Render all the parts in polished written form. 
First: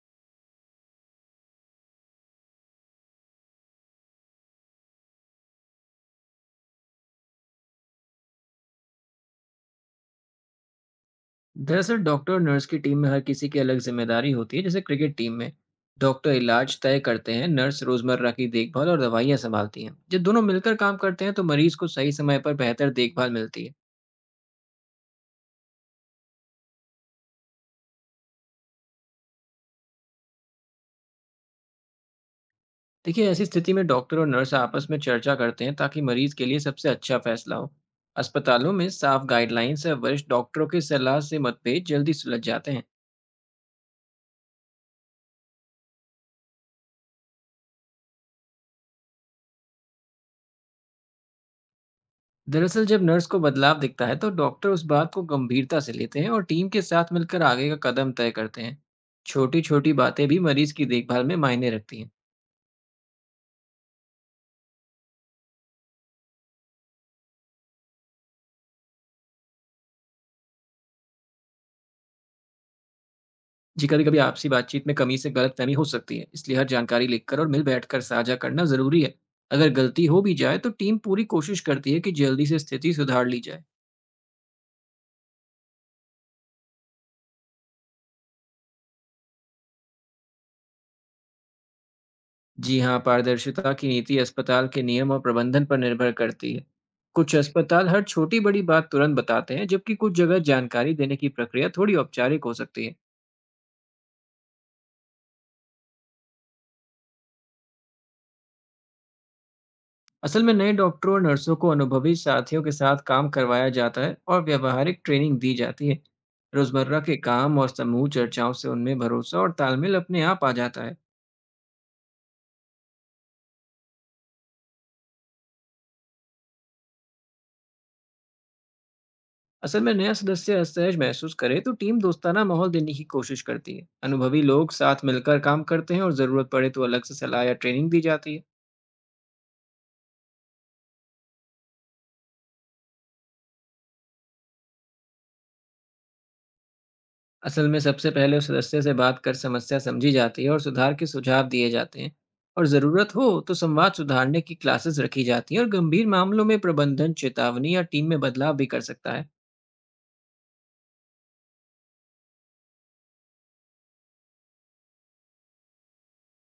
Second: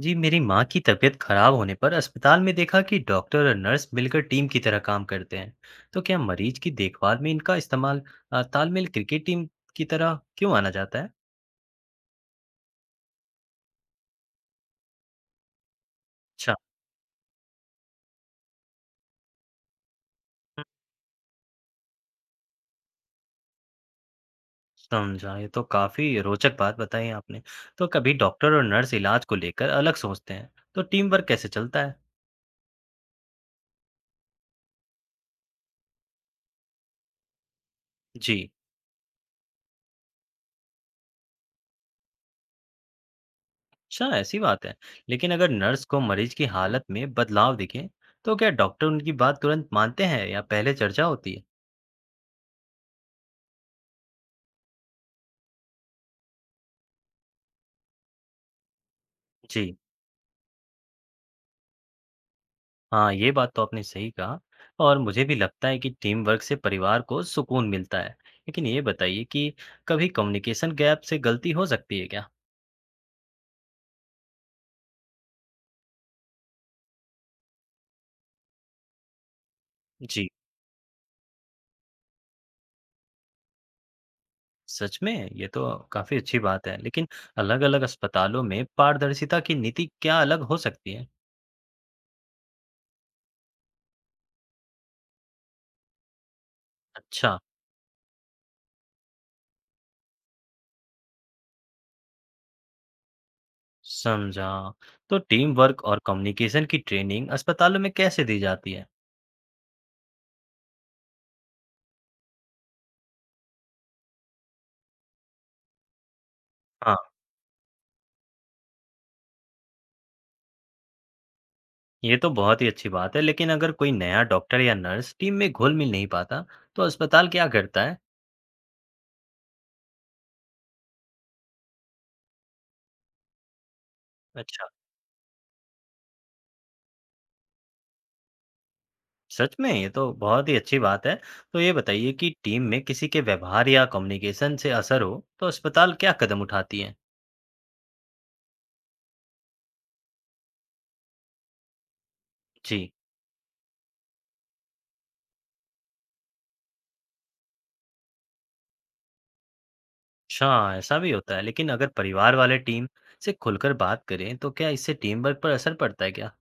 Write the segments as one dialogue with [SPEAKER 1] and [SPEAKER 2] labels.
[SPEAKER 1] जी, मेरी माँ की तबीयत खराब होने पर अस्पताल में देखा कि डॉक्टर और नर्स मिलकर टीम की तरह काम करते हैं। तो क्या मरीज की देखभाल में इनका इस्तेमाल तालमेल क्रिकेट टीम की तरह क्यों माना जाता है।
[SPEAKER 2] दरअसल डॉक्टर और नर्स की टीम में हर किसी की अलग जिम्मेदारी होती है, जैसे क्रिकेट टीम में। डॉक्टर
[SPEAKER 1] अच्छा।
[SPEAKER 2] इलाज तय करते हैं, नर्स रोजमर्रा की देखभाल और दवाइयाँ संभालती हैं। जब दोनों
[SPEAKER 1] हम्म,
[SPEAKER 2] मिलकर काम करते हैं तो मरीज को सही समय पर बेहतर देखभाल मिलती है।
[SPEAKER 1] समझा। ये तो काफी रोचक बात बताई आपने। तो कभी डॉक्टर और नर्स इलाज को लेकर अलग सोचते हैं, तो टीम वर्क कैसे चलता है।
[SPEAKER 2] देखिए, ऐसी स्थिति में डॉक्टर और नर्स आपस में चर्चा करते हैं ताकि मरीज के लिए सबसे अच्छा फैसला हो।
[SPEAKER 1] जी।
[SPEAKER 2] अस्पतालों में साफ गाइडलाइंस या वरिष्ठ डॉक्टरों की सलाह से मतभेद जल्दी सुलझ जाते हैं।
[SPEAKER 1] अच्छा, ऐसी बात है। लेकिन अगर नर्स को मरीज की हालत में बदलाव दिखे, तो क्या डॉक्टर उनकी बात तुरंत मानते हैं या पहले चर्चा होती है।
[SPEAKER 2] दरअसल, जब नर्स को बदलाव दिखता है तो डॉक्टर उस बात को गंभीरता से लेते हैं और टीम के साथ मिलकर आगे का कदम तय करते हैं। छोटी
[SPEAKER 1] जी।
[SPEAKER 2] छोटी बातें भी मरीज की देखभाल में मायने रखती हैं।
[SPEAKER 1] हाँ, ये बात तो आपने सही कहा। और मुझे भी लगता है कि टीम वर्क से परिवार को सुकून मिलता है। लेकिन ये बताइए कि कभी कम्युनिकेशन गैप से गलती हो सकती है क्या?
[SPEAKER 2] जी, कभी कभी आपसी बातचीत में कमी से गलतफहमी हो सकती है, इसलिए हर जानकारी लिखकर और मिल बैठकर साझा करना जरूरी है। अगर गलती हो
[SPEAKER 1] जी।
[SPEAKER 2] भी जाए तो टीम पूरी कोशिश करती है कि जल्दी से स्थिति सुधार ली जाए।
[SPEAKER 1] सच में, ये तो काफी अच्छी बात है। लेकिन अलग-अलग अस्पतालों में पारदर्शिता की नीति क्या अलग हो सकती है?
[SPEAKER 2] जी हाँ, पारदर्शिता की नीति अस्पताल के नियम और प्रबंधन पर निर्भर करती है। कुछ
[SPEAKER 1] अच्छा,
[SPEAKER 2] अस्पताल हर छोटी-बड़ी बात तुरंत बताते हैं, जबकि कुछ जगह जानकारी देने की प्रक्रिया थोड़ी औपचारिक हो सकती है।
[SPEAKER 1] समझा। तो टीम वर्क और कम्युनिकेशन की ट्रेनिंग अस्पतालों में कैसे दी जाती है?
[SPEAKER 2] असल में नए डॉक्टरों और नर्सों को अनुभवी साथियों के साथ काम करवाया जाता है और व्यावहारिक ट्रेनिंग दी जाती है। रोजमर्रा
[SPEAKER 1] हाँ,
[SPEAKER 2] के काम और समूह चर्चाओं से उनमें भरोसा और तालमेल अपने आप आ जाता है।
[SPEAKER 1] ये तो बहुत ही अच्छी बात है। लेकिन अगर कोई नया डॉक्टर या नर्स टीम में घुल मिल नहीं पाता, तो अस्पताल क्या करता है?
[SPEAKER 2] असल में, नया सदस्य असहज महसूस करे तो टीम दोस्ताना माहौल देने की कोशिश करती है। अनुभवी
[SPEAKER 1] अच्छा।
[SPEAKER 2] लोग साथ मिलकर काम करते हैं और ज़रूरत पड़े तो अलग से सलाह या ट्रेनिंग दी जाती है।
[SPEAKER 1] सच में, ये तो बहुत ही अच्छी बात है। तो ये बताइए कि टीम में किसी के व्यवहार या कम्युनिकेशन से असर हो तो अस्पताल क्या कदम उठाती है?
[SPEAKER 2] असल में सबसे पहले उस सदस्य से बात कर समस्या समझी जाती है और सुधार के सुझाव दिए जाते हैं। और
[SPEAKER 1] जी।
[SPEAKER 2] ज़रूरत हो तो संवाद सुधारने की क्लासेस रखी जाती हैं, और गंभीर मामलों में प्रबंधन चेतावनी या टीम में बदलाव भी कर सकता है।
[SPEAKER 1] अच्छा, ऐसा भी होता है। लेकिन अगर परिवार वाले टीम से खुलकर बात करें, तो क्या इससे टीम वर्क पर असर पड़ता है क्या?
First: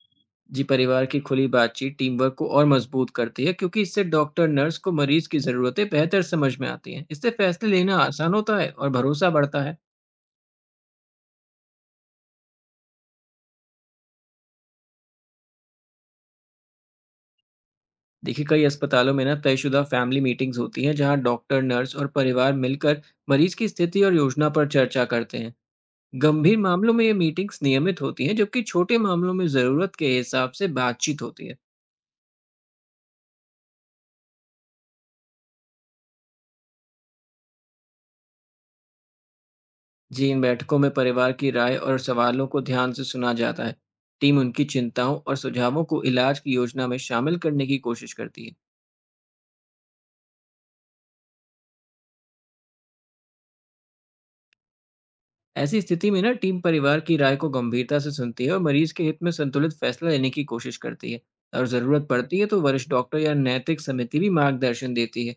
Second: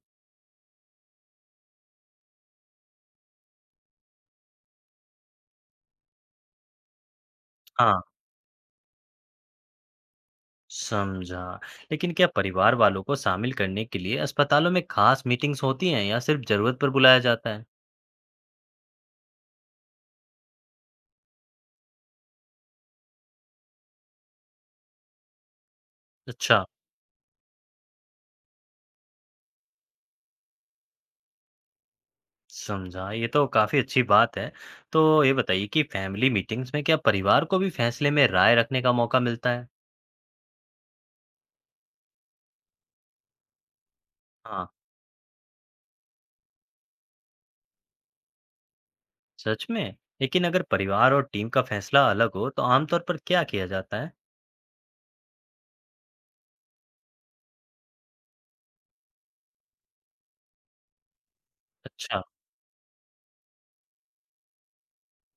[SPEAKER 2] जी, परिवार की खुली बातचीत टीम वर्क को और मजबूत करती है क्योंकि इससे डॉक्टर नर्स को मरीज की ज़रूरतें बेहतर समझ में आती हैं। इससे फैसले लेना
[SPEAKER 1] हाँ,
[SPEAKER 2] आसान होता है और भरोसा बढ़ता है।
[SPEAKER 1] समझा। लेकिन क्या परिवार वालों को शामिल करने के लिए अस्पतालों में खास मीटिंग्स होती हैं या सिर्फ जरूरत पर बुलाया जाता है?
[SPEAKER 2] देखिए, कई अस्पतालों में ना तयशुदा फैमिली मीटिंग्स होती हैं जहां डॉक्टर, नर्स और परिवार मिलकर मरीज की स्थिति और योजना पर चर्चा करते हैं। गंभीर
[SPEAKER 1] अच्छा,
[SPEAKER 2] मामलों में ये मीटिंग्स नियमित होती हैं, जबकि छोटे मामलों में ज़रूरत के हिसाब से बातचीत होती है।
[SPEAKER 1] समझा। ये तो काफ़ी अच्छी बात है। तो ये बताइए कि फैमिली मीटिंग्स में क्या परिवार को भी फैसले में राय रखने का मौका मिलता है?
[SPEAKER 2] जी, इन बैठकों में परिवार की राय और सवालों को ध्यान से सुना जाता है। टीम
[SPEAKER 1] हाँ,
[SPEAKER 2] उनकी चिंताओं और सुझावों को इलाज की योजना में शामिल करने की कोशिश करती है।
[SPEAKER 1] सच में? लेकिन अगर परिवार और टीम का फैसला अलग हो, तो आमतौर पर क्या किया जाता है?
[SPEAKER 2] ऐसी स्थिति में ना टीम परिवार की राय को गंभीरता से सुनती है और मरीज के हित में संतुलित फैसला लेने की कोशिश करती है। और ज़रूरत
[SPEAKER 1] अच्छा,
[SPEAKER 2] पड़ती है तो वरिष्ठ डॉक्टर या नैतिक समिति भी मार्गदर्शन देती है।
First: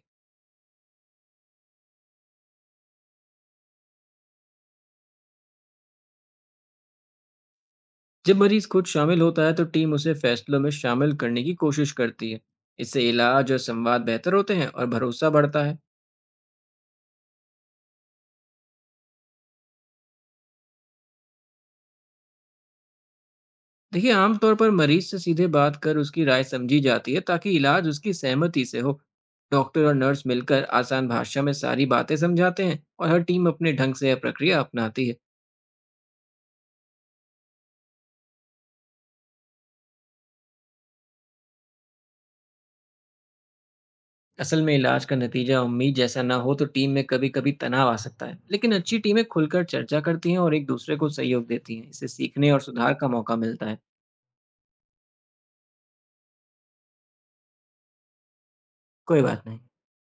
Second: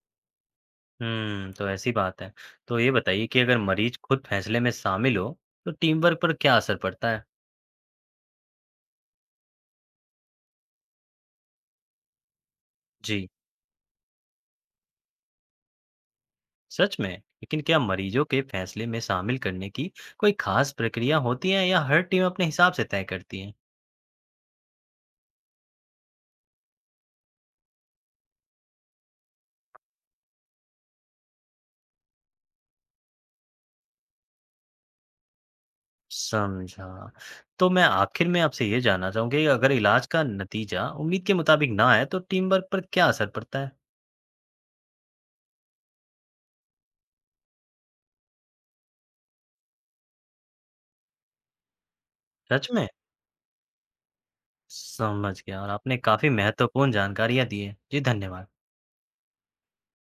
[SPEAKER 1] तो ऐसी बात है। तो ये बताइए कि अगर मरीज खुद फैसले में शामिल हो, तो टीम वर्क पर क्या असर पड़ता है?
[SPEAKER 2] जब मरीज खुद शामिल होता है तो टीम उसे फैसलों में शामिल करने की कोशिश करती है। इससे
[SPEAKER 1] जी,
[SPEAKER 2] इलाज और संवाद बेहतर होते हैं और भरोसा बढ़ता है।
[SPEAKER 1] सच में? लेकिन क्या मरीजों के फैसले में शामिल करने की कोई खास प्रक्रिया होती है या हर टीम अपने हिसाब से तय करती है?
[SPEAKER 2] देखिए, आमतौर पर मरीज से सीधे बात कर उसकी राय समझी जाती है ताकि इलाज उसकी सहमति से हो। डॉक्टर और नर्स मिलकर आसान भाषा में सारी बातें समझाते हैं और हर टीम अपने ढंग से यह प्रक्रिया अपनाती है।
[SPEAKER 1] समझा। तो मैं आखिर में आपसे ये जानना चाहूँगा कि अगर इलाज का नतीजा उम्मीद के मुताबिक ना आए तो टीम वर्क पर क्या असर पड़ता है?
[SPEAKER 2] असल में इलाज का नतीजा उम्मीद जैसा ना हो तो टीम में कभी कभी तनाव आ सकता है, लेकिन अच्छी टीमें खुलकर चर्चा करती हैं और एक दूसरे को सहयोग देती हैं। इससे सीखने और
[SPEAKER 1] सच में?
[SPEAKER 2] सुधार का मौका मिलता है।
[SPEAKER 1] समझ गया। और आपने काफ़ी महत्वपूर्ण जानकारियाँ दी हैं। जी, धन्यवाद।
[SPEAKER 2] कोई बात नहीं।